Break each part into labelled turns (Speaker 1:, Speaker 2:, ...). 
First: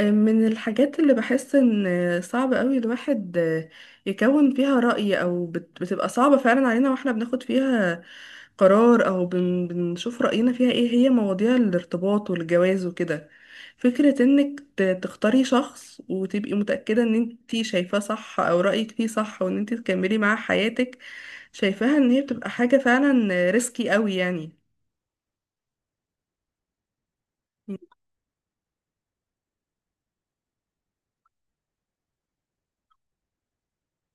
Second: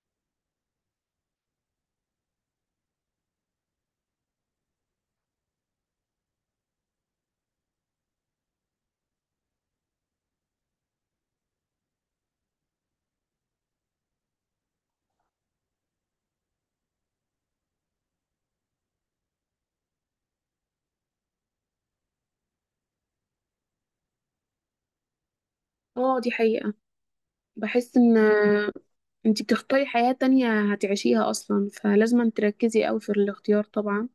Speaker 1: من الحاجات اللي بحس ان صعب قوي الواحد يكون فيها رأي او بتبقى صعبة فعلا علينا واحنا بناخد فيها قرار او بنشوف رأينا فيها ايه، هي مواضيع الارتباط والجواز وكده. فكرة انك تختاري شخص وتبقي متأكدة ان انتي شايفاه صح او رأيك فيه صح، وان انتي تكملي معاه حياتك، شايفاها ان هي بتبقى حاجة فعلا ريسكي قوي يعني.
Speaker 2: اه، دي حقيقة. بحس ان انتي بتختاري حياة تانية هتعيشيها اصلا فلازم تركزي قوي في الاختيار طبعا،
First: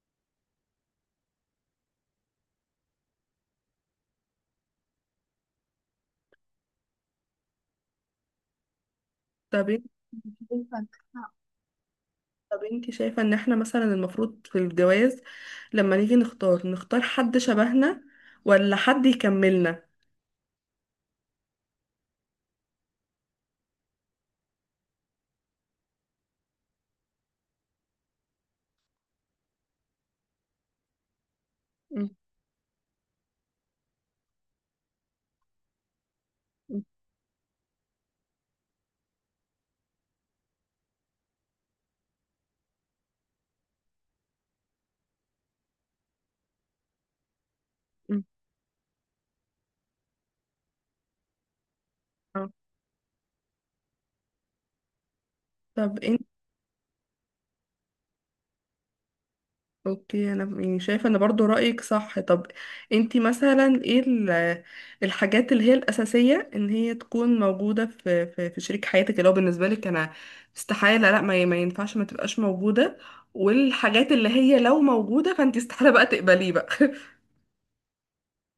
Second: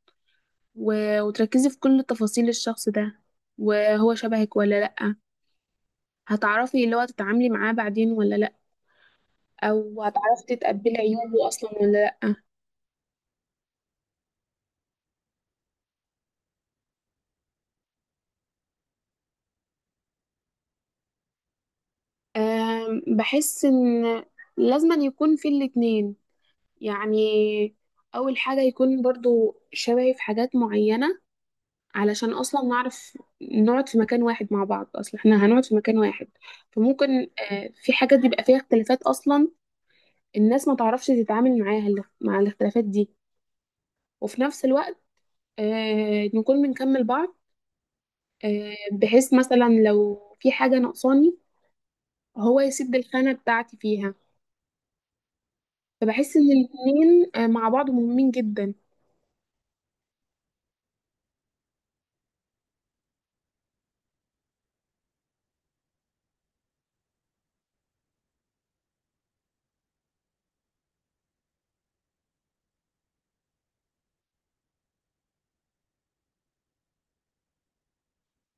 Speaker 2: و... وتركزي في كل تفاصيل الشخص ده. وهو شبهك ولا لأ؟ هتعرفي اللي هو تتعاملي معاه بعدين ولا لأ؟
Speaker 1: طب
Speaker 2: او هتعرفي
Speaker 1: انت
Speaker 2: تتقبلي عيوبه اصلا ولا لأ؟
Speaker 1: طب انت شايفة ان احنا مثلا المفروض في الجواز لما نيجي نختار، نختار حد شبهنا ولا حد يكملنا؟
Speaker 2: بحس ان لازم يكون في الاتنين. يعني اول حاجة يكون برضو شبهي في حاجات معينة
Speaker 1: مم.
Speaker 2: علشان اصلا نعرف نقعد في مكان واحد مع بعض، اصلا احنا هنقعد في مكان واحد.
Speaker 1: مم.
Speaker 2: فممكن في حاجات بيبقى فيها اختلافات، اصلا الناس ما تعرفش تتعامل معاها مع الاختلافات دي. وفي نفس الوقت نكون بنكمل بعض.
Speaker 1: مم.
Speaker 2: بحيث مثلا لو في حاجة ناقصاني
Speaker 1: اه.
Speaker 2: هو يسد الخانة بتاعتي فيها.
Speaker 1: طب انت،
Speaker 2: فبحس ان الاتنين مع بعض مهمين جدا.
Speaker 1: اوكي، انا يعني شايفة ان برضو رأيك صح. طب انت مثلا ايه الحاجات اللي هي الأساسية ان هي تكون موجودة في شريك حياتك، اللي هو بالنسبة لك انا استحالة، لا ما, ي- ما ينفعش ما تبقاش موجودة؟ والحاجات اللي هي لو موجودة فانت استحالة بقى تقبليه بقى؟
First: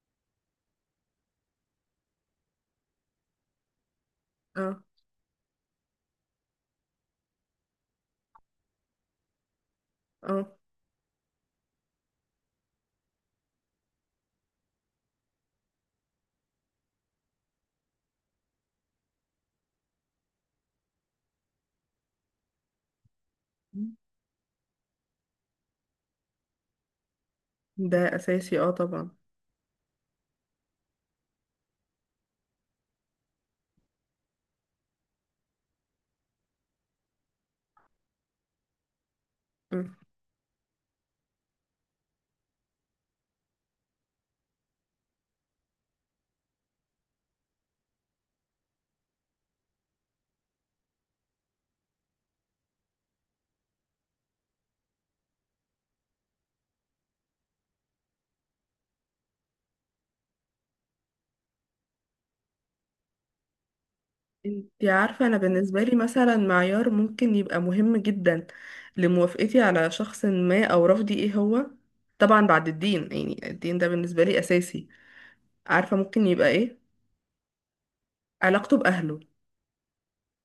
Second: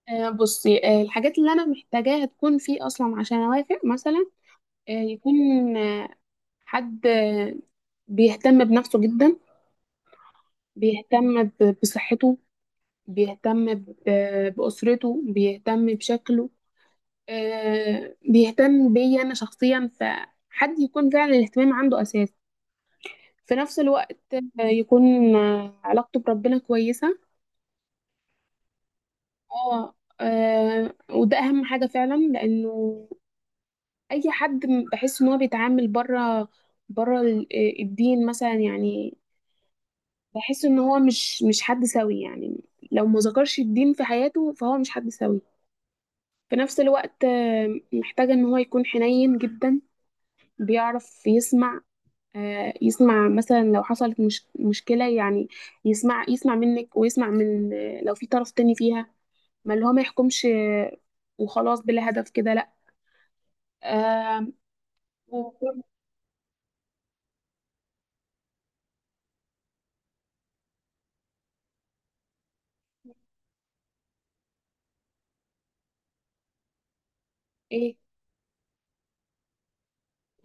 Speaker 2: بصي، الحاجات اللي انا محتاجاها تكون فيه اصلا عشان اوافق مثلا.
Speaker 1: اه،
Speaker 2: يكون حد بيهتم بنفسه جدا،
Speaker 1: اه،
Speaker 2: بيهتم بصحته، بيهتم بأسرته، بيهتم بشكله، بيهتم بيا أنا شخصيا. فحد يكون فعلا الاهتمام عنده أساس. في نفس الوقت يكون علاقته بربنا كويسة.
Speaker 1: ده أساسي، اه طبعا.
Speaker 2: اه. وده أهم حاجة فعلا، لأنه أي حد بحس إن هو بيتعامل بره، بره الدين مثلا، يعني
Speaker 1: مم.
Speaker 2: بحس ان هو مش حد سوي. يعني لو ما ذكرش الدين في حياته فهو مش حد سوي. في نفس الوقت محتاجة ان هو يكون حنين جدا، بيعرف يسمع. يسمع مثلا لو حصلت مش مشكلة، يعني يسمع منك، ويسمع من، لو في طرف تاني فيها، ما اللي هو ما يحكمش وخلاص بلا هدف كده، لا. آه،
Speaker 1: انتي عارفة، أنا
Speaker 2: ويكون
Speaker 1: بالنسبة لي مثلا معيار ممكن يبقى مهم جدا لموافقتي على شخص ما أو رفضي ايه هو؟ طبعا بعد الدين، يعني الدين ده بالنسبة لي أساسي. عارفة ممكن يبقى ايه؟
Speaker 2: ايه.
Speaker 1: علاقته بأهله.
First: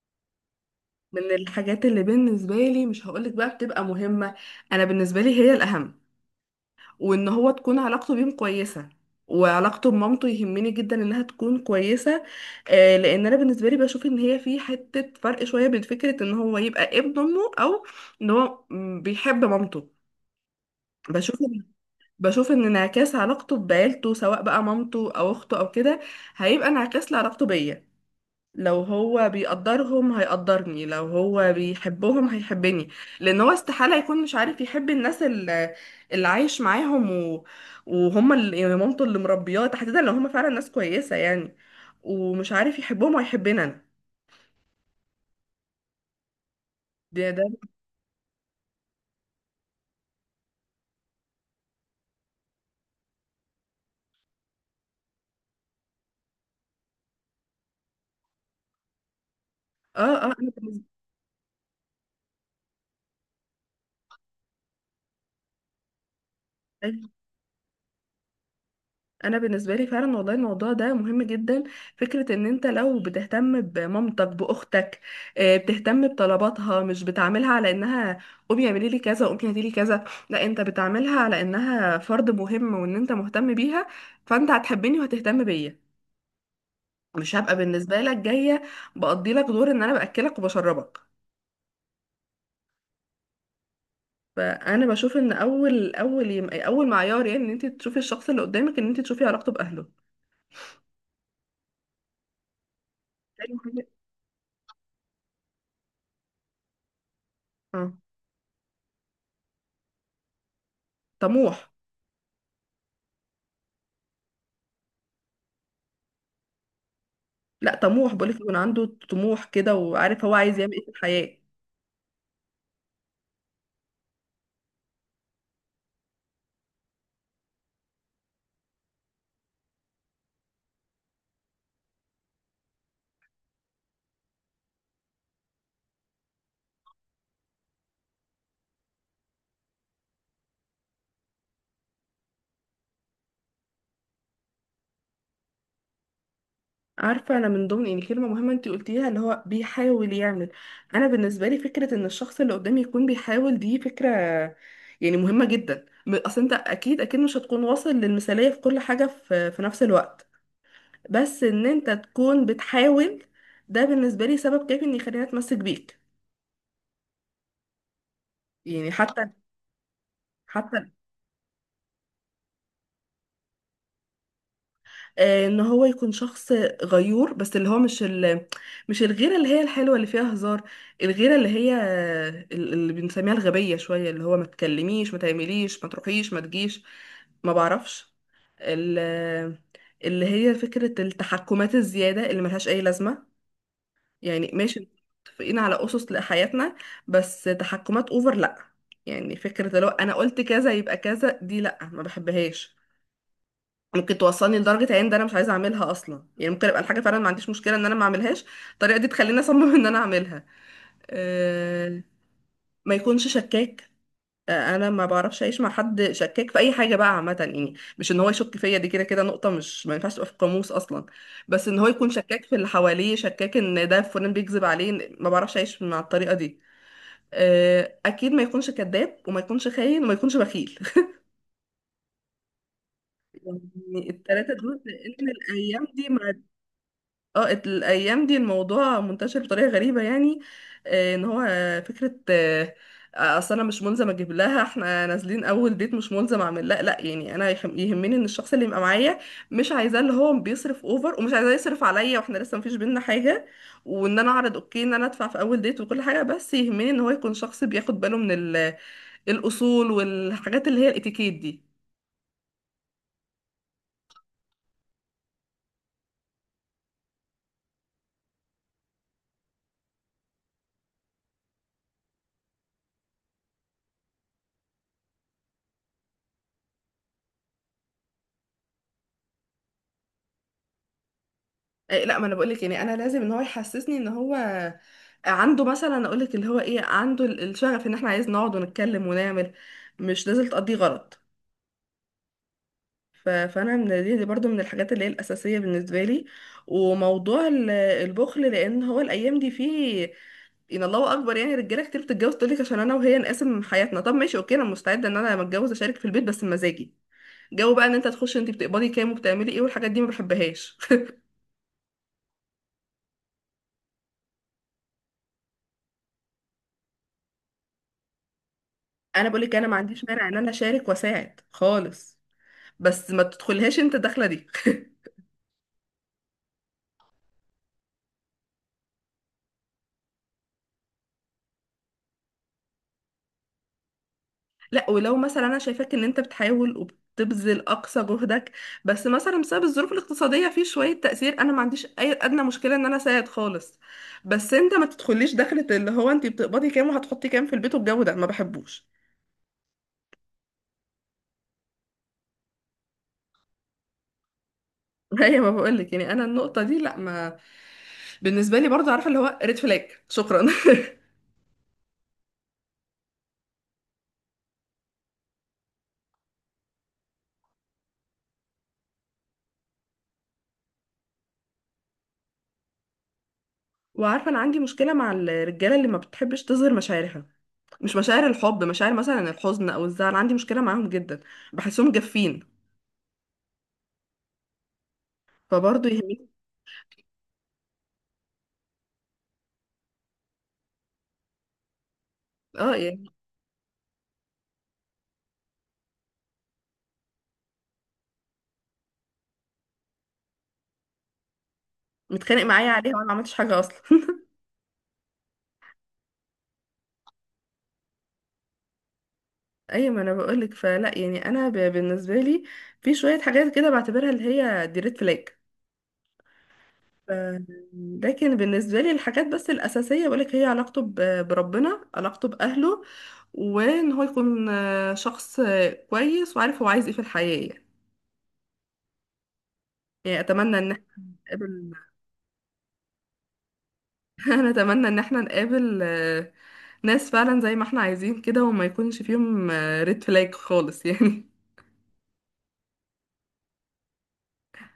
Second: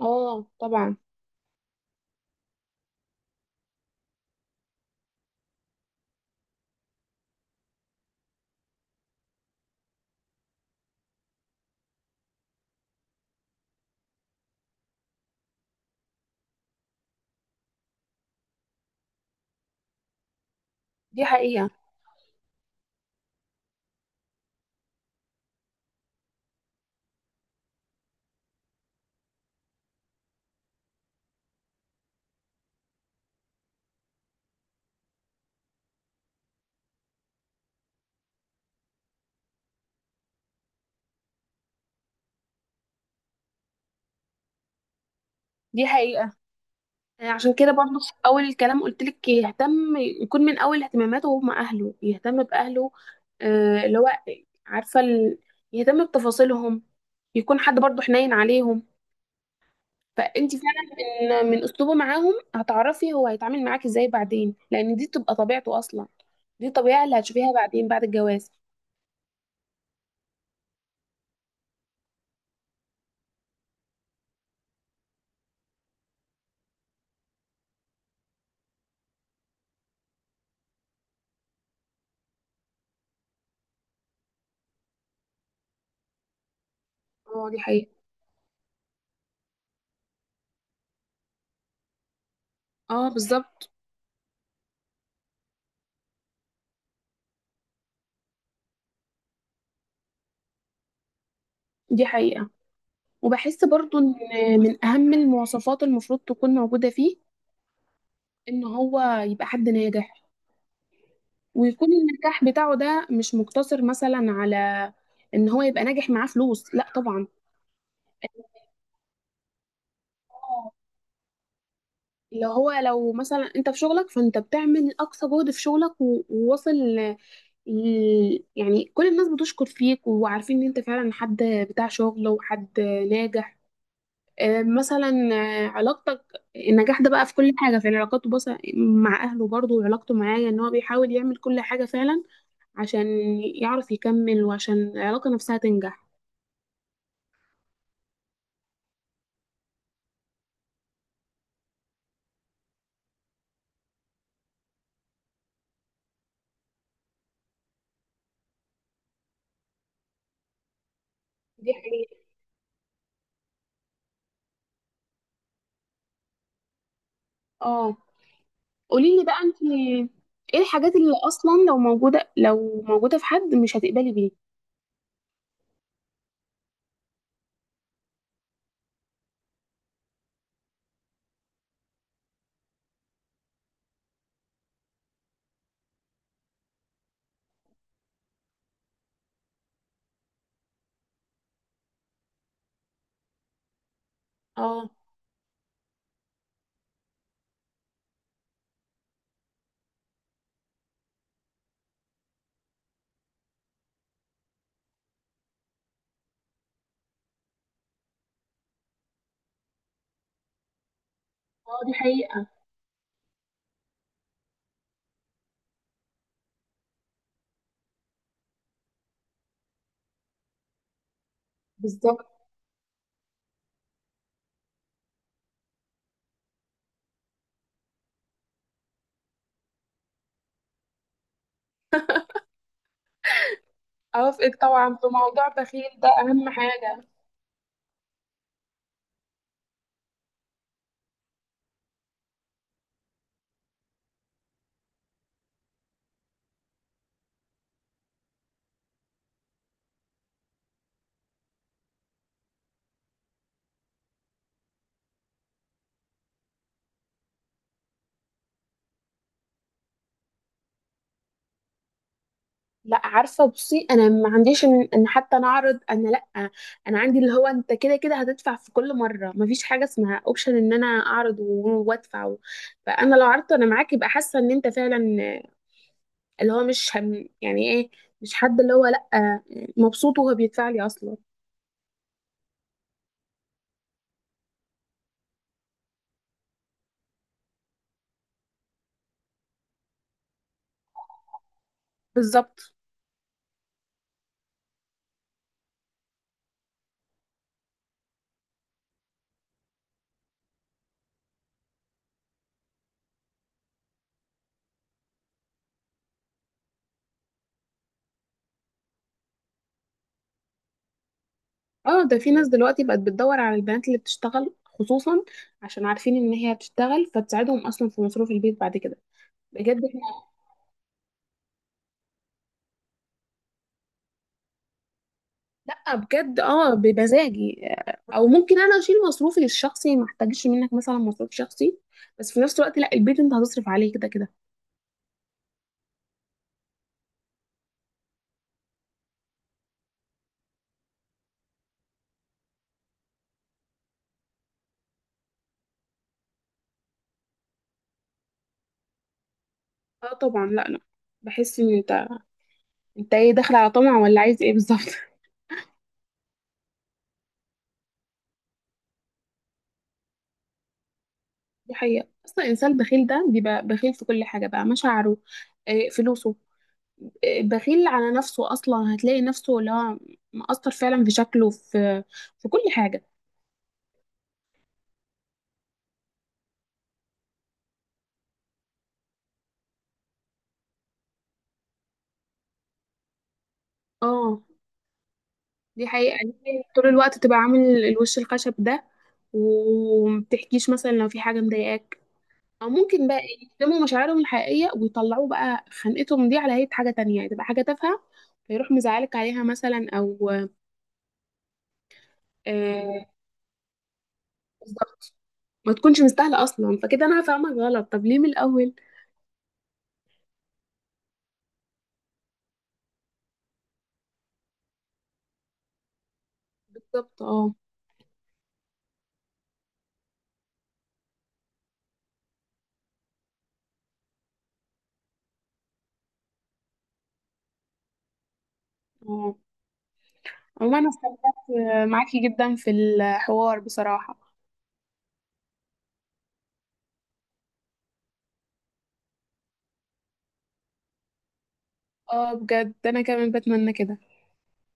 Speaker 2: اه طبعا.
Speaker 1: من الحاجات اللي بالنسبة لي مش هقولك بقى بتبقى مهمة، أنا بالنسبة لي هي الأهم، وان هو تكون علاقته بيهم كويسه، وعلاقته بمامته يهمني جدا انها تكون كويسه. لان انا بالنسبه لي بشوف ان هي في حته فرق شويه بين فكره ان هو يبقى ابن امه، او ان هو بيحب مامته.
Speaker 2: دي
Speaker 1: بشوف إن-
Speaker 2: حقيقة.
Speaker 1: بشوف ان انعكاس علاقته بعيلته، سواء بقى مامته او اخته او كده، هيبقى انعكاس لعلاقته بيا. لو هو بيقدرهم هيقدرني، لو هو بيحبهم هيحبني. لان هو استحالة يكون مش عارف يحب اللي عايش معاهم وهم اللي، يعني مامته اللي مربياه تحديدا، لو هم فعلا ناس كويسة يعني، ومش عارف يحبهم وهيحبني انا.
Speaker 2: دي حقيقة.
Speaker 1: ده
Speaker 2: عشان كده برضو في اول الكلام قلت لك يهتم، يكون من اول اهتماماته هم اهله، يهتم باهله. اللي هو عارفه يهتم بتفاصيلهم، يكون حد برضو حنين عليهم.
Speaker 1: اه، اه،
Speaker 2: فانت فعلا من اسلوبه معاهم هتعرفي هو هيتعامل معاك ازاي بعدين، لان دي بتبقى طبيعته اصلا. دي الطبيعه اللي هتشوفيها بعدين بعد الجواز.
Speaker 1: انا بالنسبه لي فعلا والله الموضوع ده مهم جدا. فكره ان انت لو بتهتم بمامتك، باختك، بتهتم بطلباتها، مش بتعاملها على انها قومي اعملي لي كذا، قومي هاتي لي كذا، لا، انت بتعاملها على انها فرد مهم، وان انت مهتم بيها، فانت هتحبني وهتهتم بيا. مش
Speaker 2: اه
Speaker 1: هبقى
Speaker 2: دي حقيقه.
Speaker 1: بالنسبه لك جايه بقضي لك دور ان انا باكلك وبشربك.
Speaker 2: اه بالظبط.
Speaker 1: فانا بشوف ان اول معيار، يعني ان انت تشوفي الشخص اللي قدامك، ان انت تشوفي علاقته باهله.
Speaker 2: دي حقيقه.
Speaker 1: تاني
Speaker 2: وبحس
Speaker 1: حاجة-
Speaker 2: برضو ان من اهم المواصفات المفروض تكون موجوده فيه
Speaker 1: اه
Speaker 2: ان هو يبقى حد ناجح.
Speaker 1: طموح.
Speaker 2: ويكون النجاح بتاعه ده مش مقتصر مثلا على ان هو يبقى ناجح معاه فلوس، لا طبعا.
Speaker 1: لا طموح بقولك، يكون عنده طموح كده، وعارف هو عايز يعمل ايه في الحياة.
Speaker 2: اللي هو لو مثلا انت في شغلك فانت بتعمل اقصى جهد في شغلك وواصل يعني كل الناس بتشكر فيك وعارفين ان انت فعلا حد بتاع شغل وحد ناجح. مثلا علاقتك، النجاح ده بقى في كل حاجة، في علاقاته بس مع أهله برضه، وعلاقته معايا، إن هو بيحاول يعمل كل حاجة فعلا عشان يعرف يكمل وعشان العلاقة نفسها تنجح.
Speaker 1: عارفة، أنا من ضمن يعني كلمة مهمة أنت قلتيها اللي هو بيحاول يعمل. أنا بالنسبة لي فكرة إن الشخص اللي قدامي يكون بيحاول، دي فكرة يعني مهمة جدا. أصل أنت أكيد أكيد مش هتكون واصل للمثالية في كل حاجة، في, في نفس الوقت بس إن
Speaker 2: دي
Speaker 1: أنت
Speaker 2: حقيقة.
Speaker 1: تكون بتحاول، ده بالنسبة لي سبب كافي إن يخليني أتمسك بيك.
Speaker 2: اه،
Speaker 1: يعني
Speaker 2: قولي لي
Speaker 1: حتى
Speaker 2: بقى انت، ايه
Speaker 1: حتى
Speaker 2: الحاجات اللي اصلا لو موجودة في حد مش هتقبلي بيه.
Speaker 1: ان هو يكون شخص غيور، بس اللي هو مش مش الغيره اللي هي الحلوه اللي فيها هزار. الغيره اللي هي اللي بنسميها الغبيه شويه، اللي هو ما تكلميش ما تعمليش ما تروحيش ما تجيش، ما بعرفش ال... آه، اللي هي فكره التحكمات الزياده اللي ملهاش اي لازمه. يعني ماشي،
Speaker 2: اه.
Speaker 1: متفقين على اسس لحياتنا، بس تحكمات اوفر لا. يعني فكره لو انا قلت كذا يبقى كذا، دي لا، ما بحبهاش. ممكن توصلني لدرجة عين ده انا مش عايزة اعملها اصلا، يعني ممكن ابقى الحاجة فعلا ما عنديش مشكلة ان انا ما اعملهاش، الطريقة دي تخليني اصمم ان انا اعملها.
Speaker 2: اه دي
Speaker 1: أه.
Speaker 2: حقيقة.
Speaker 1: ما يكونش شكاك، انا ما بعرفش اعيش مع حد شكاك في اي حاجة بقى عامة يعني. مش ان هو يشك فيا، دي كده كده نقطة مش، ما ينفعش تبقى في القاموس اصلا. بس ان هو يكون
Speaker 2: بالظبط.
Speaker 1: شكاك في اللي حواليه، شكاك ان ده فلان بيكذب عليه، ما بعرفش اعيش مع الطريقة دي. اكيد ما يكونش كذاب، وما يكونش خاين، وما يكونش بخيل يعني التلاتة
Speaker 2: اوافقك
Speaker 1: دول،
Speaker 2: طبعا في
Speaker 1: لان
Speaker 2: موضوع
Speaker 1: الايام
Speaker 2: بخيل
Speaker 1: دي
Speaker 2: ده،
Speaker 1: مع،
Speaker 2: اهم حاجة.
Speaker 1: اه، الايام دي الموضوع منتشر بطريقه غريبه يعني. آه، ان هو آه، فكره آه، آه، اصل انا مش ملزم اجيب لها، احنا نازلين اول ديت مش ملزم اعمل، لا لا، يعني انا يهمني ان الشخص اللي يبقى معايا، مش عايزاه اللي هو بيصرف اوفر، ومش عايزاه يصرف عليا واحنا لسه مفيش بينا حاجه. وان انا اعرض اوكي ان انا ادفع في اول ديت وكل حاجه، بس يهمني ان هو يكون شخص بياخد باله من الاصول والحاجات اللي هي الاتيكيت دي.
Speaker 2: لا عارفة، بصي انا ما عنديش إن حتى نعرض، انا لا. انا عندي اللي هو انت كده كده هتدفع في كل مرة، ما فيش حاجة اسمها اوبشن ان انا اعرض وادفع. فانا لو عرضت انا معاك يبقى حاسة ان انت فعلا اللي هو مش هم، يعني ايه، مش حد اللي هو لأ مبسوط وهو بيدفع لي اصلا.
Speaker 1: لا، ما انا بقولك يعني انا لازم ان هو يحسسني ان هو عنده مثلا، اقولك اللي هو ايه، عنده الشغف ان احنا عايز نقعد ونتكلم ونعمل، مش لازم تقضي غلط.
Speaker 2: بالظبط
Speaker 1: فانا دي برضو من الحاجات اللي هي الاساسيه بالنسبه لي. وموضوع البخل، لان هو الايام دي فيه، ان الله اكبر يعني، رجاله كتير بتتجوز تقولك عشان انا وهي نقاسم حياتنا. طب ماشي اوكي، انا مستعده ان انا لما اتجوز اشارك في البيت، بس بمزاجي. جو بقى ان انت تخش انت بتقبضي كام وبتعملي ايه والحاجات دي، ما بحبهاش.
Speaker 2: اه. ده في ناس دلوقتي بقت بتدور على البنات اللي بتشتغل خصوصا، عشان عارفين ان هي بتشتغل فتساعدهم اصلا في مصروف البيت بعد كده.
Speaker 1: انا بقول لك انا ما
Speaker 2: بجد احنا.
Speaker 1: عنديش مانع ان انا اشارك واساعد خالص، بس ما تدخلهاش انت الدخله دي
Speaker 2: لا بجد، اه بمزاجي. او ممكن انا اشيل مصروفي الشخصي، ما احتاجش منك مثلا مصروف شخصي، بس في نفس الوقت لا، البيت انت هتصرف عليه كده كده.
Speaker 1: لا، ولو مثلا انا شايفاك ان انت بتحاول وبتبذل اقصى جهدك، بس مثلا بسبب الظروف الاقتصاديه في شويه تاثير، انا ما عنديش اي ادنى مشكله ان انا اساعد خالص. بس انت ما تدخليش دخله اللي هو انت بتقبضي كام وهتحطي كام في البيت، والجو ده ما بحبوش.
Speaker 2: اه طبعا، لا لا. بحس ان انت ايه، داخل على طمع ولا عايز ايه بالظبط؟
Speaker 1: هي ما بقول لك، يعني انا النقطه دي لا، ما بالنسبه لي برضه عارفه اللي هو ريد فلاج، شكرا.
Speaker 2: دي حقيقة، أصلا الإنسان البخيل ده بيبقى بخيل في كل حاجة بقى، مشاعره، فلوسه، بخيل على نفسه أصلا. هتلاقي نفسه اللي هو مأثر فعلا في شكله، في كل حاجة.
Speaker 1: وعارفه انا عندي مشكله مع الرجاله اللي ما بتحبش تظهر مشاعرها. مش مشاعر الحب، مشاعر مثلا الحزن او الزعل، عندي مشكله معاهم جدا، بحسهم جافين.
Speaker 2: اه دي
Speaker 1: فبرضه
Speaker 2: حقيقة.
Speaker 1: يهمني.
Speaker 2: ليه طول الوقت تبقى عامل الوش الخشب ده، ومبتحكيش مثلا لو في حاجة مضايقاك؟ أو
Speaker 1: اه
Speaker 2: ممكن
Speaker 1: يعني
Speaker 2: بقى يكتموا مشاعرهم الحقيقية ويطلعوا بقى خنقتهم دي على هيئة حاجة تانية، يعني تبقى حاجة تافهة فيروح مزعلك عليها مثلا. أو
Speaker 1: متخانق معايا عليها وانا
Speaker 2: آه.
Speaker 1: ما عملتش حاجه اصلا
Speaker 2: بالظبط. ما تكونش مستاهله اصلا، فكده انا هفهمك غلط، طب ليه من الاول؟
Speaker 1: ايوه، ما انا بقولك، فلا يعني انا بالنسبه لي في شويه حاجات كده بعتبرها اللي هي دي ريد فلاج. ف-
Speaker 2: بالظبط اه.
Speaker 1: لكن بالنسبه لي الحاجات بس الاساسيه بقولك، هي علاقته بربنا، علاقته باهله، وان هو يكون شخص كويس وعارف هو عايز ايه في الحياه يعني.
Speaker 2: اه،
Speaker 1: يعني اتمنى ان
Speaker 2: عموما
Speaker 1: احنا
Speaker 2: انا استمتعت
Speaker 1: نقابل.
Speaker 2: معاكي جدا في الحوار بصراحه.
Speaker 1: انا اتمنى ان احنا نقابل ناس فعلا زي ما احنا عايزين كده، وما يكونش فيهم ريد فلاج خالص يعني.
Speaker 2: اه بجد انا كمان بتمنى كده.